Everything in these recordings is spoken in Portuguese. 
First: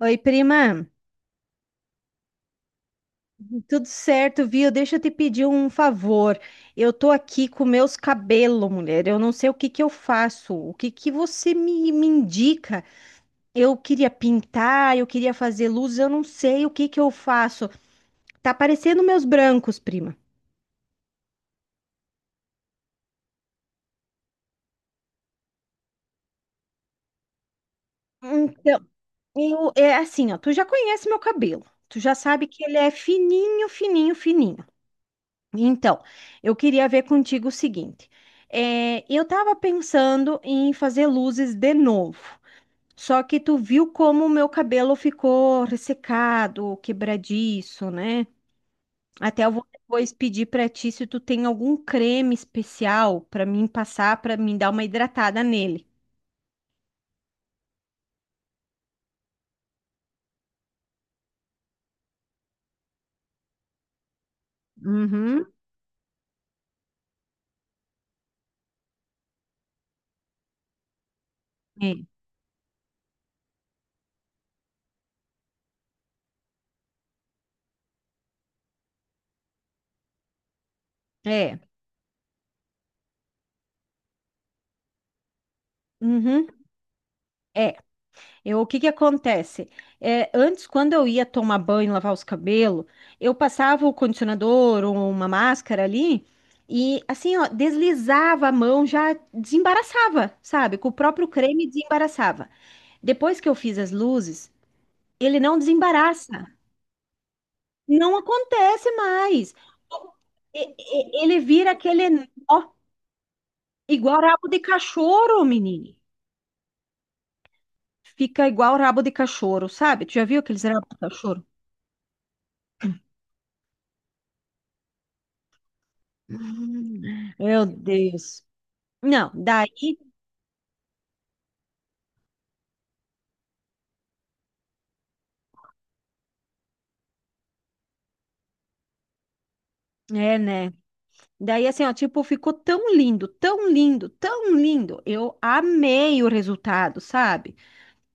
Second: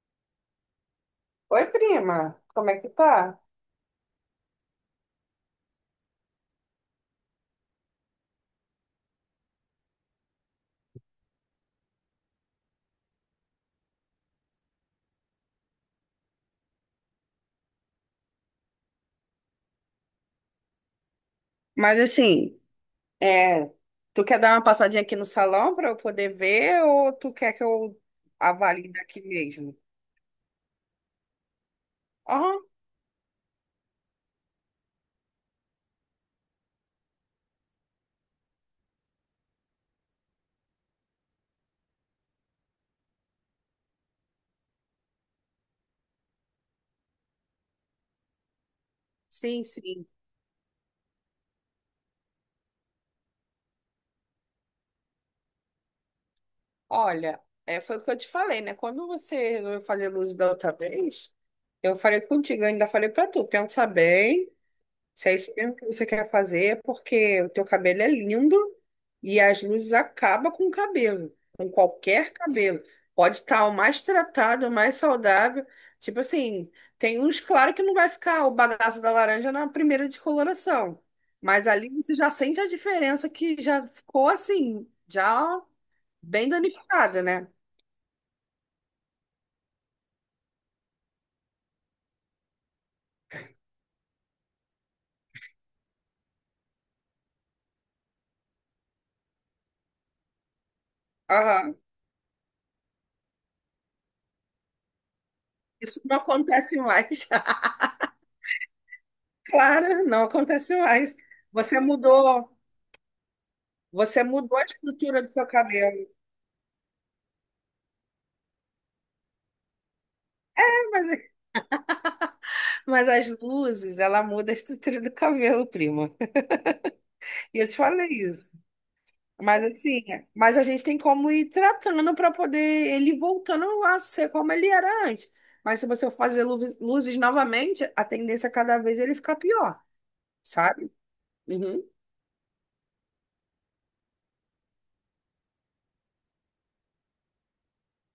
Oi, prima. Oi, prima, como é que tá? Tudo certo, viu? Deixa eu te pedir um favor. Eu tô aqui com meus cabelos, mulher. Eu não sei o que que eu faço. O que que você me indica? Eu queria pintar, eu queria fazer luz, eu não sei o que que eu faço. Tá parecendo meus brancos, prima. Mas assim, é, tu quer dar uma passadinha aqui no salão para eu poder ver ou tu quer que eu Então, avalie daqui mesmo? é assim, ó. Tu já conhece meu cabelo. Tu já sabe Aham, que ele é fininho, fininho, fininho. Então, eu queria ver contigo o seguinte. Eu estava pensando em fazer luzes de novo, só que tu viu como o meu cabelo ficou ressecado, quebradiço, né? Até eu sim, vou sim. depois pedir para ti se tu tem algum creme especial para mim passar, para mim dar uma hidratada nele. Olha, foi o que eu te falei, né? Quando você resolveu fazer luz da outra vez, eu falei contigo, eu ainda falei para tu, pensa bem. Se é Uhum. isso mesmo que você quer fazer, é porque o teu cabelo é lindo e as luzes acabam com o cabelo, com qualquer cabelo. Pode estar o mais tratado, o mais saudável. Tipo assim, tem uns, claro que não vai ficar o bagaço da laranja na primeira descoloração. É, Mas ali você já sente a diferença que já ficou assim, já uhum, bem danificada, né? é. Eu, o que que acontece? É, antes, quando eu ia tomar banho, lavar os cabelos, eu passava o condicionador ou uma máscara ali e, assim, ó, deslizava a mão, já desembaraçava, sabe? Com o próprio creme Aham. desembaraçava. Depois que eu fiz as luzes, ele não Isso não desembaraça. acontece mais. Não acontece mais. Claro, não acontece mais. Ele vira Você aquele nó, mudou. igual Você rabo mudou de a estrutura do cachorro, seu menino. cabelo. Fica igual rabo de cachorro, sabe? Tu já viu aqueles rabos de Mas, cachorro? mas as luzes, ela muda a estrutura do cabelo, prima. Ah, E meu eu te falei Deus. isso. Não, Mas daí, assim, mas a gente tem como ir tratando para poder ele voltando a ser como ele era antes. Mas se você fazer luzes, luzes novamente, a tendência é cada vez ele ficar pior, é, né? sabe? Daí, Uhum. assim, ó, tipo, ficou tão lindo, tão lindo, tão lindo. Eu amei o resultado, sabe?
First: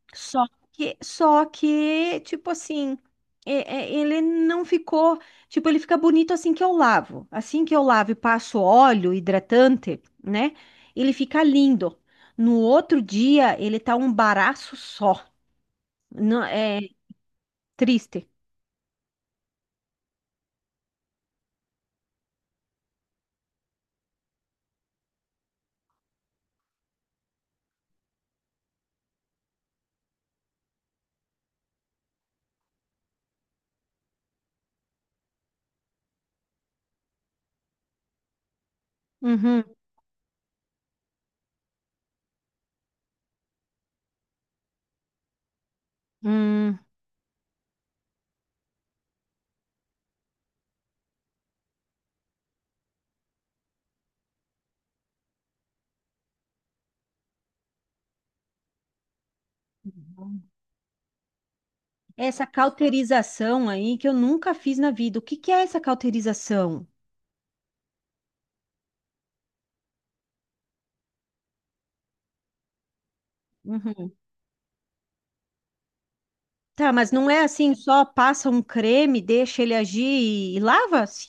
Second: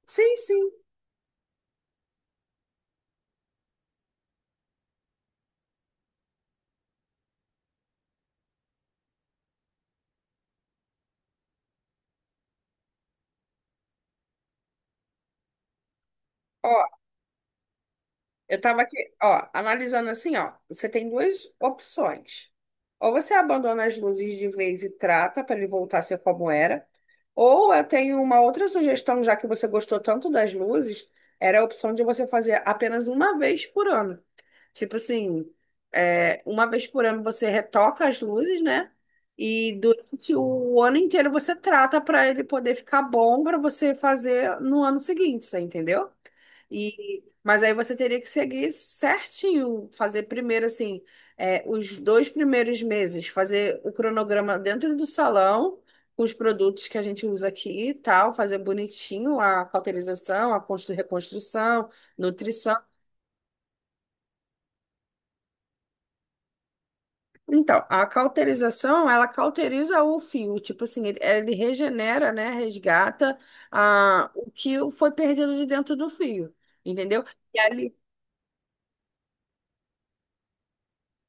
Sim, Só sim. só que, tipo assim, ele não ficou, tipo, ele fica bonito assim que eu lavo. Assim que eu lavo e passo óleo hidratante, né? Ele fica lindo. No outro dia, ele tá um baraço só. Não, é Ó, triste. eu tava aqui, ó, analisando assim, ó. Você tem duas opções. Ou você abandona as luzes de vez e trata para ele voltar a ser como era. Ou eu tenho uma outra sugestão, já que você gostou tanto das luzes, era a opção de você fazer apenas uma vez por ano. Tipo assim, uma vez por ano você retoca as luzes, né? Uhum. E durante o ano inteiro você trata para ele poder ficar bom para você fazer no ano seguinte, você entendeu? Hum. Mas aí você teria que seguir certinho, fazer primeiro assim, os dois primeiros meses, fazer o cronograma dentro do salão, com os produtos que a gente usa aqui e tal, fazer bonitinho a cauterização, a reconstrução, Essa nutrição. cauterização aí que eu nunca fiz na vida. O que que é essa cauterização? Então, a cauterização, ela cauteriza o fio, tipo assim, ele regenera, né, resgata Uhum. O que foi perdido de dentro do fio, Tá, mas entendeu? não é assim, só passa um creme, deixa ele agir e lava? Sim,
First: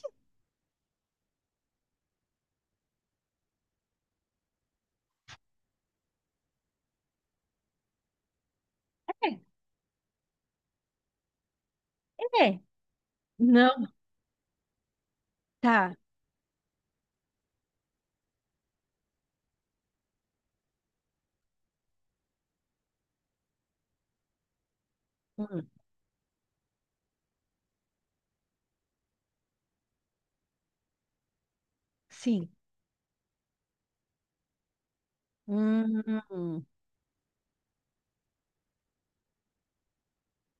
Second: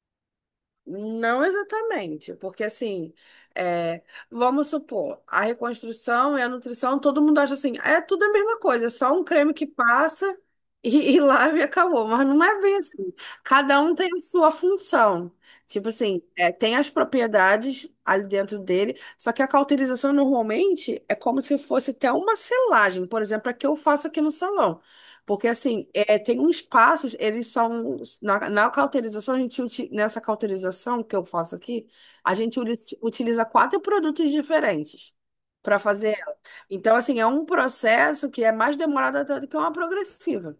Não exatamente, porque assim, é, vamos supor, a reconstrução e a nutrição, todo mundo acha assim, é tudo a mesma coisa, é só um creme que passa e lava e acabou, mas não é, é é. bem assim. Não, Cada um tem a sua função. Tipo tá. assim, é, tem as propriedades ali dentro dele, só que a cauterização normalmente é como se fosse até uma selagem, por exemplo, a que eu faço aqui no salão. Porque, Hum, assim, tem uns passos, eles são. Na cauterização, a gente, nessa cauterização que eu faço aqui, a sim. gente utiliza quatro produtos diferentes para fazer ela. Hum. Então, assim, é um processo que é mais demorado até do que uma progressiva.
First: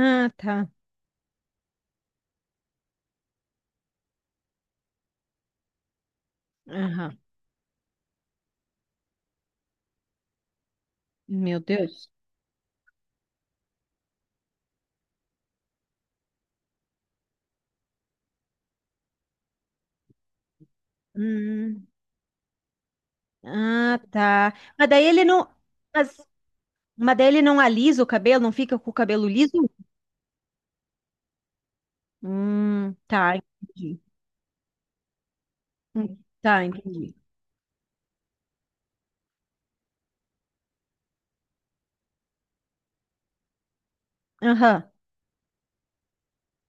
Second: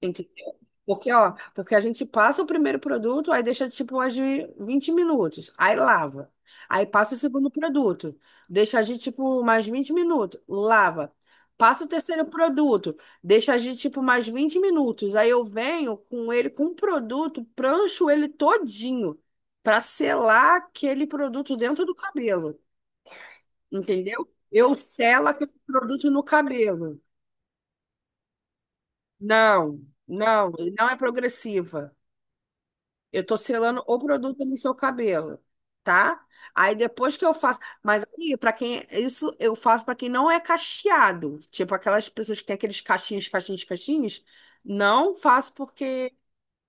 Tem que ter. tá. Porque, ó, porque a gente passa o primeiro produto, aí deixa tipo agir 20 minutos, aí lava. Aí passa Aham. o segundo produto, deixa agir tipo mais 20 minutos, lava. Meu Passa o Deus. terceiro produto, deixa agir tipo mais 20 minutos. Aí eu venho com ele com o produto, prancho ele todinho para selar aquele produto Hum. dentro do cabelo, Ah, entendeu? tá. Eu Mas daí ele selo não. aquele produto Mas, no cabelo. mas daí ele não alisa o cabelo, não fica com o cabelo liso? Não, não, não é progressiva. Eu Tá, tô selando o entendi. produto no seu cabelo, tá? Tá, Aí entendi. depois que eu faço, mas aí para quem isso eu faço para quem não é cacheado, tipo aquelas pessoas que têm aqueles cachinhos, cachinhos, cachinhos, Aham. não faço porque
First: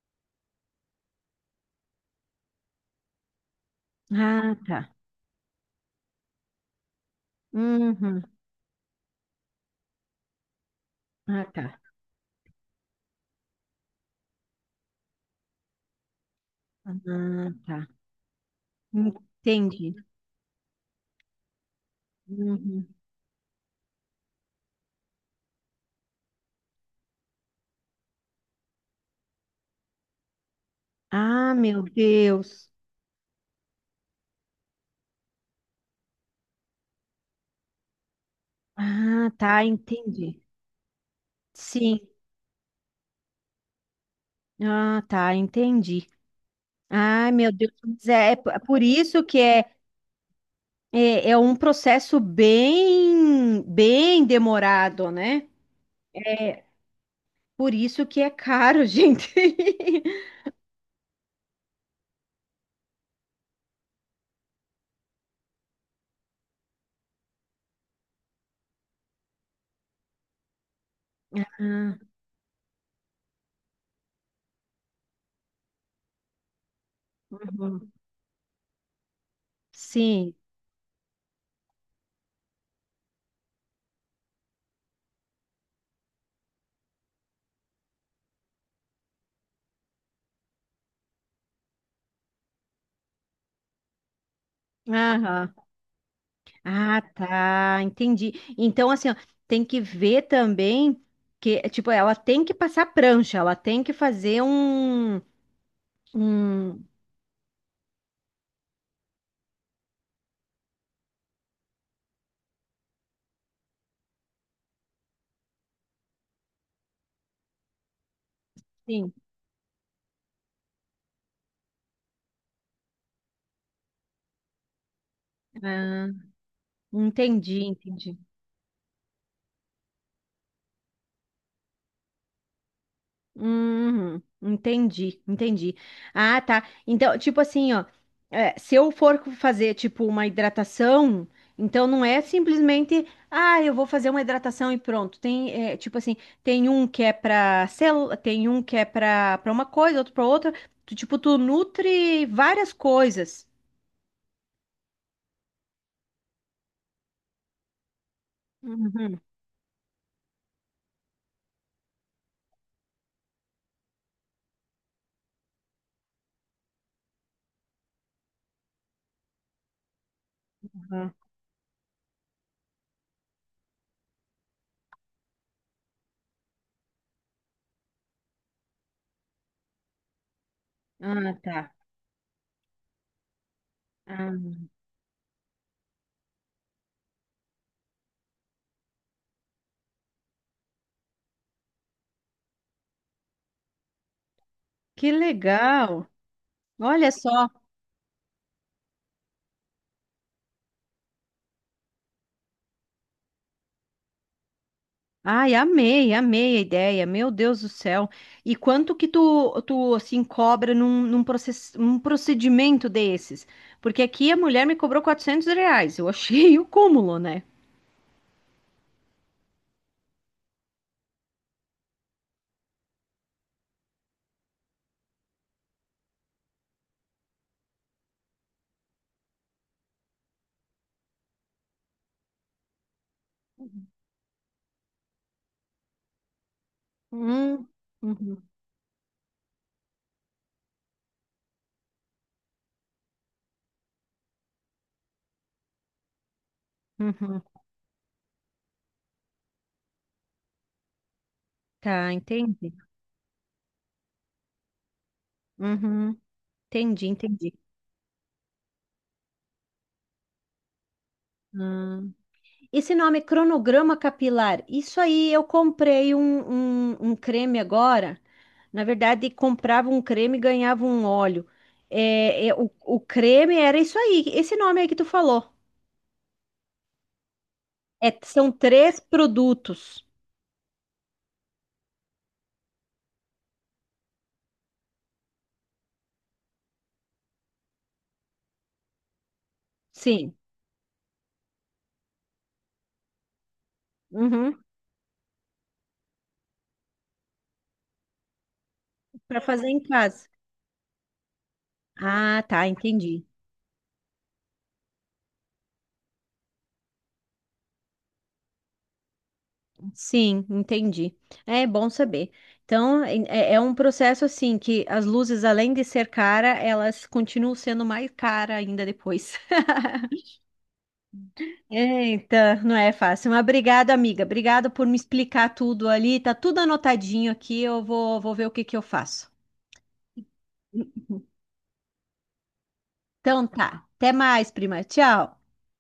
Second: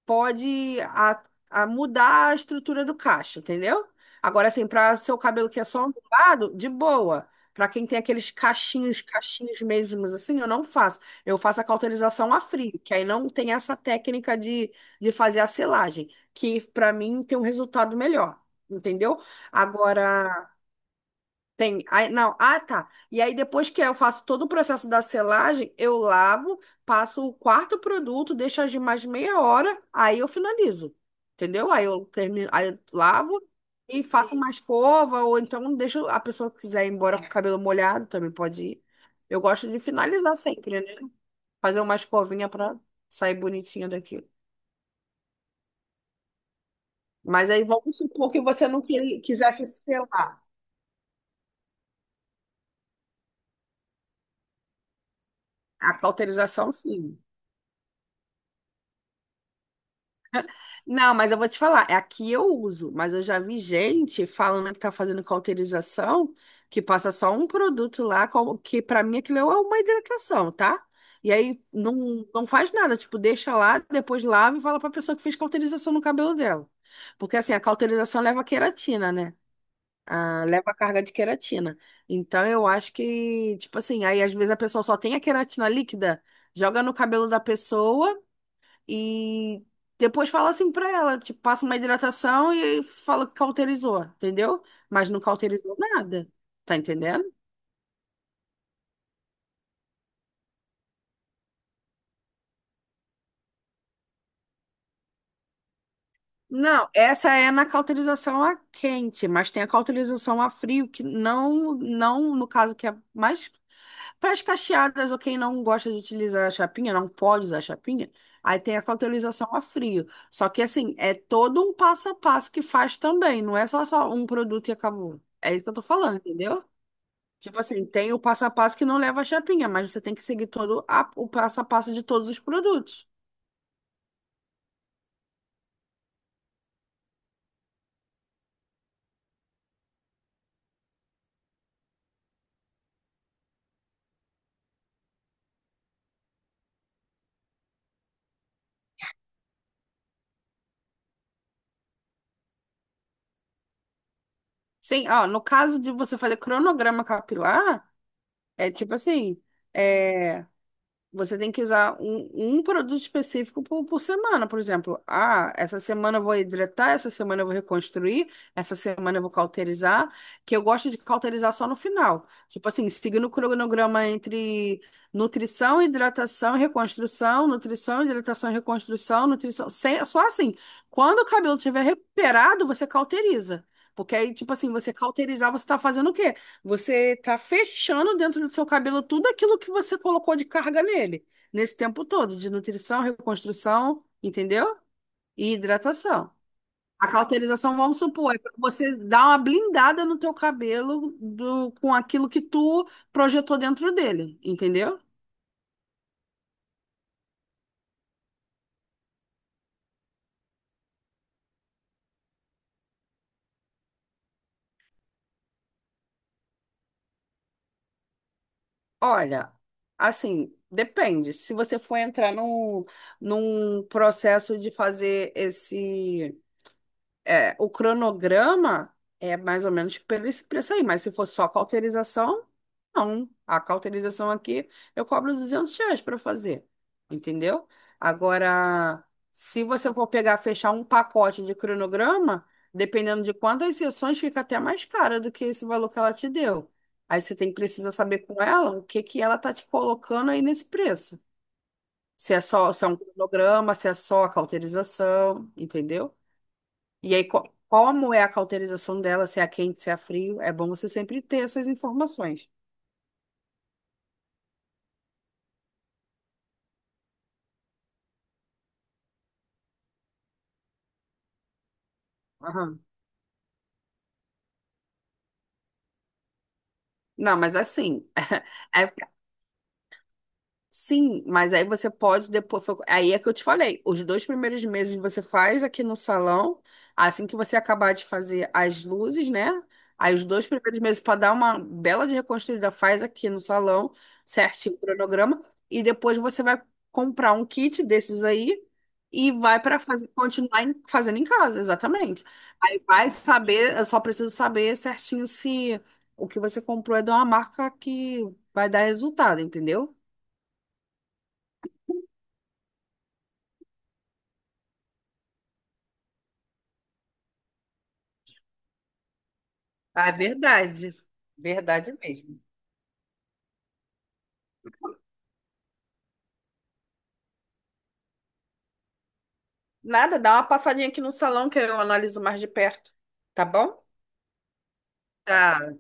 pode a mudar a estrutura do cacho, entendeu? Agora, Ah, assim, tá. para seu cabelo que é só ondulado, de boa. Para quem tem Uhum. aqueles cachinhos, cachinhos mesmos, assim, eu não faço. Eu Ah, faço a tá. cauterização a frio, que aí não tem essa técnica de fazer a selagem, que para mim tem um Ah, tá. resultado melhor, entendeu? Entendi. Agora. Tem, aí, não, ah, Uhum. tá. E aí depois que eu faço todo o processo da selagem, eu lavo, passo o quarto produto, deixo agir mais meia hora, aí eu finalizo. Ah, Entendeu? meu Aí eu termino, aí Deus. eu lavo e faço uma escova, ou então deixo a pessoa que quiser ir embora com o cabelo molhado, também pode ir. Ah, Eu tá, gosto de finalizar entendi. sempre, né? Fazer uma Sim. escovinha para sair bonitinha daquilo. Ah, tá, entendi. Ai, Mas meu aí Deus. vamos Mas É, supor é que p- é você por não isso que é, quisesse selar. é, é um processo bem, bem demorado, né? A É cauterização, sim. por isso que é caro, gente. Não, mas eu vou te falar, é aqui eu uso, mas eu já vi gente falando que tá fazendo cauterização, que passa só um produto lá, que pra mim aquilo é uma hidratação, tá? E aí Ah, não, não faz nada, tipo, deixa lá, depois lava e fala pra pessoa que fez cauterização no cabelo dela. Porque assim, a uhum. cauterização leva queratina, né? Sim. Ah, leva carga de queratina. Então eu acho que, tipo assim, aí às vezes a pessoa só tem a queratina líquida, joga no cabelo da pessoa. E depois fala assim pra ela, tipo, passa uma hidratação e fala que cauterizou, entendeu? Mas não Aham. cauterizou nada, tá Ah, entendendo? tá, entendi. Então, assim, ó, tem que ver também que, tipo, ela tem que passar prancha, ela tem que fazer um, Não, essa é na cauterização a quente, mas tem a cauterização a frio, que não, não no caso que é mais para as cacheadas ou quem não gosta de utilizar a chapinha, não pode usar a chapinha, aí tem a sim, cauterização a frio. Só que assim, é todo um passo a passo que faz também, não é só, só um produto e acabou. É isso que eu tô ah, falando, entendeu? Tipo entendi, assim, tem entendi. o passo a passo que não leva a chapinha, mas você tem que seguir todo o passo a passo de todos os produtos. Uhum, entendi, entendi. Ah, tá. Então, tipo assim, ó, é, se eu for fazer, tipo, uma hidratação, então não é simplesmente, ah, eu vou fazer uma hidratação e pronto. Tem, é, tipo assim, tem um que é pra célula, tem um que é pra, pra uma coisa, outro pra outra. Tu, tipo, tu nutre várias coisas. Sim, ó, no caso de você fazer cronograma capilar, é tipo Uhum. assim, é, você tem que usar um, um produto específico por semana, por exemplo. Ah, essa semana eu vou hidratar, essa semana eu vou reconstruir, essa semana eu vou cauterizar, que eu gosto de Uhum. cauterizar só no final. Tipo assim, seguindo o cronograma entre nutrição, hidratação, reconstrução, nutrição, hidratação, reconstrução, nutrição. Sem, só assim, quando o Ah, cabelo tá. estiver recuperado, você cauteriza. Porque aí, Ah, tipo assim, você cauterizar, você tá fazendo o quê? Você está fechando dentro do seu cabelo tudo aquilo que você colocou de carga nele, nesse tempo todo, de nutrição, reconstrução, entendeu? que E legal. hidratação. A Olha só. cauterização, vamos supor, é para você dar uma blindada no teu cabelo do, com aquilo que tu projetou dentro dele, entendeu? Ai, amei, amei a ideia. Meu Deus do céu. E quanto que tu, tu assim, cobra num procedimento desses? Porque aqui a mulher me cobrou R$ 400. Eu achei o cúmulo, né? Olha, assim, depende. Se você for entrar num, num processo de fazer esse é, o cronograma é mais ou menos pelo esse preço aí, mas se for só cauterização, não. A cauterização aqui eu cobro R$ 200 para fazer, Hum, entendeu? uhum. Agora, se você for pegar, fechar um pacote de cronograma, dependendo de quantas sessões, fica até mais cara do que esse valor que ela te deu. Aí você Uhum. tem que precisar saber com ela o que que ela tá te colocando aí nesse preço. Tá, Se é só, entendi. se é um cronograma, se é só a cauterização, entendeu? Uhum. Entendi, E aí, entendi. como é a cauterização dela, se é a quente, se é a frio, é bom você sempre ter essas Hum. informações. Esse nome é cronograma capilar. Isso aí, eu comprei um creme agora. Na verdade, comprava um creme e ganhava um óleo. O, Aham. o creme era isso aí, esse nome aí que tu falou. Não, mas assim, É, são é. três produtos. Sim, mas aí você pode depois. Aí é que eu te falei. Os dois primeiros meses você faz aqui no salão. Assim que você acabar de fazer as luzes, né? Aí os Sim. dois primeiros meses para dar uma bela de reconstruída, faz aqui no salão, Uhum. certinho o cronograma. E depois você vai comprar um kit desses aí e Para vai fazer para em fazer, casa. continuar fazendo em casa, exatamente. Ah, tá, Aí vai entendi. saber, eu só preciso saber certinho se o que você comprou é de uma marca que vai dar resultado, entendeu? Sim, entendi. É bom saber. Então, é, é um processo assim que as luzes, além de ser cara, elas continuam sendo mais cara ainda depois. Ah, é verdade. Verdade mesmo. Eita, não é fácil. Mas obrigado, amiga. Obrigada por me explicar tudo ali. Tá tudo anotadinho aqui. Eu vou ver o que que eu faço. Nada, dá uma passadinha aqui no salão que eu analiso mais de perto. Então Tá tá. bom? Até mais, prima. Tchau. Tá.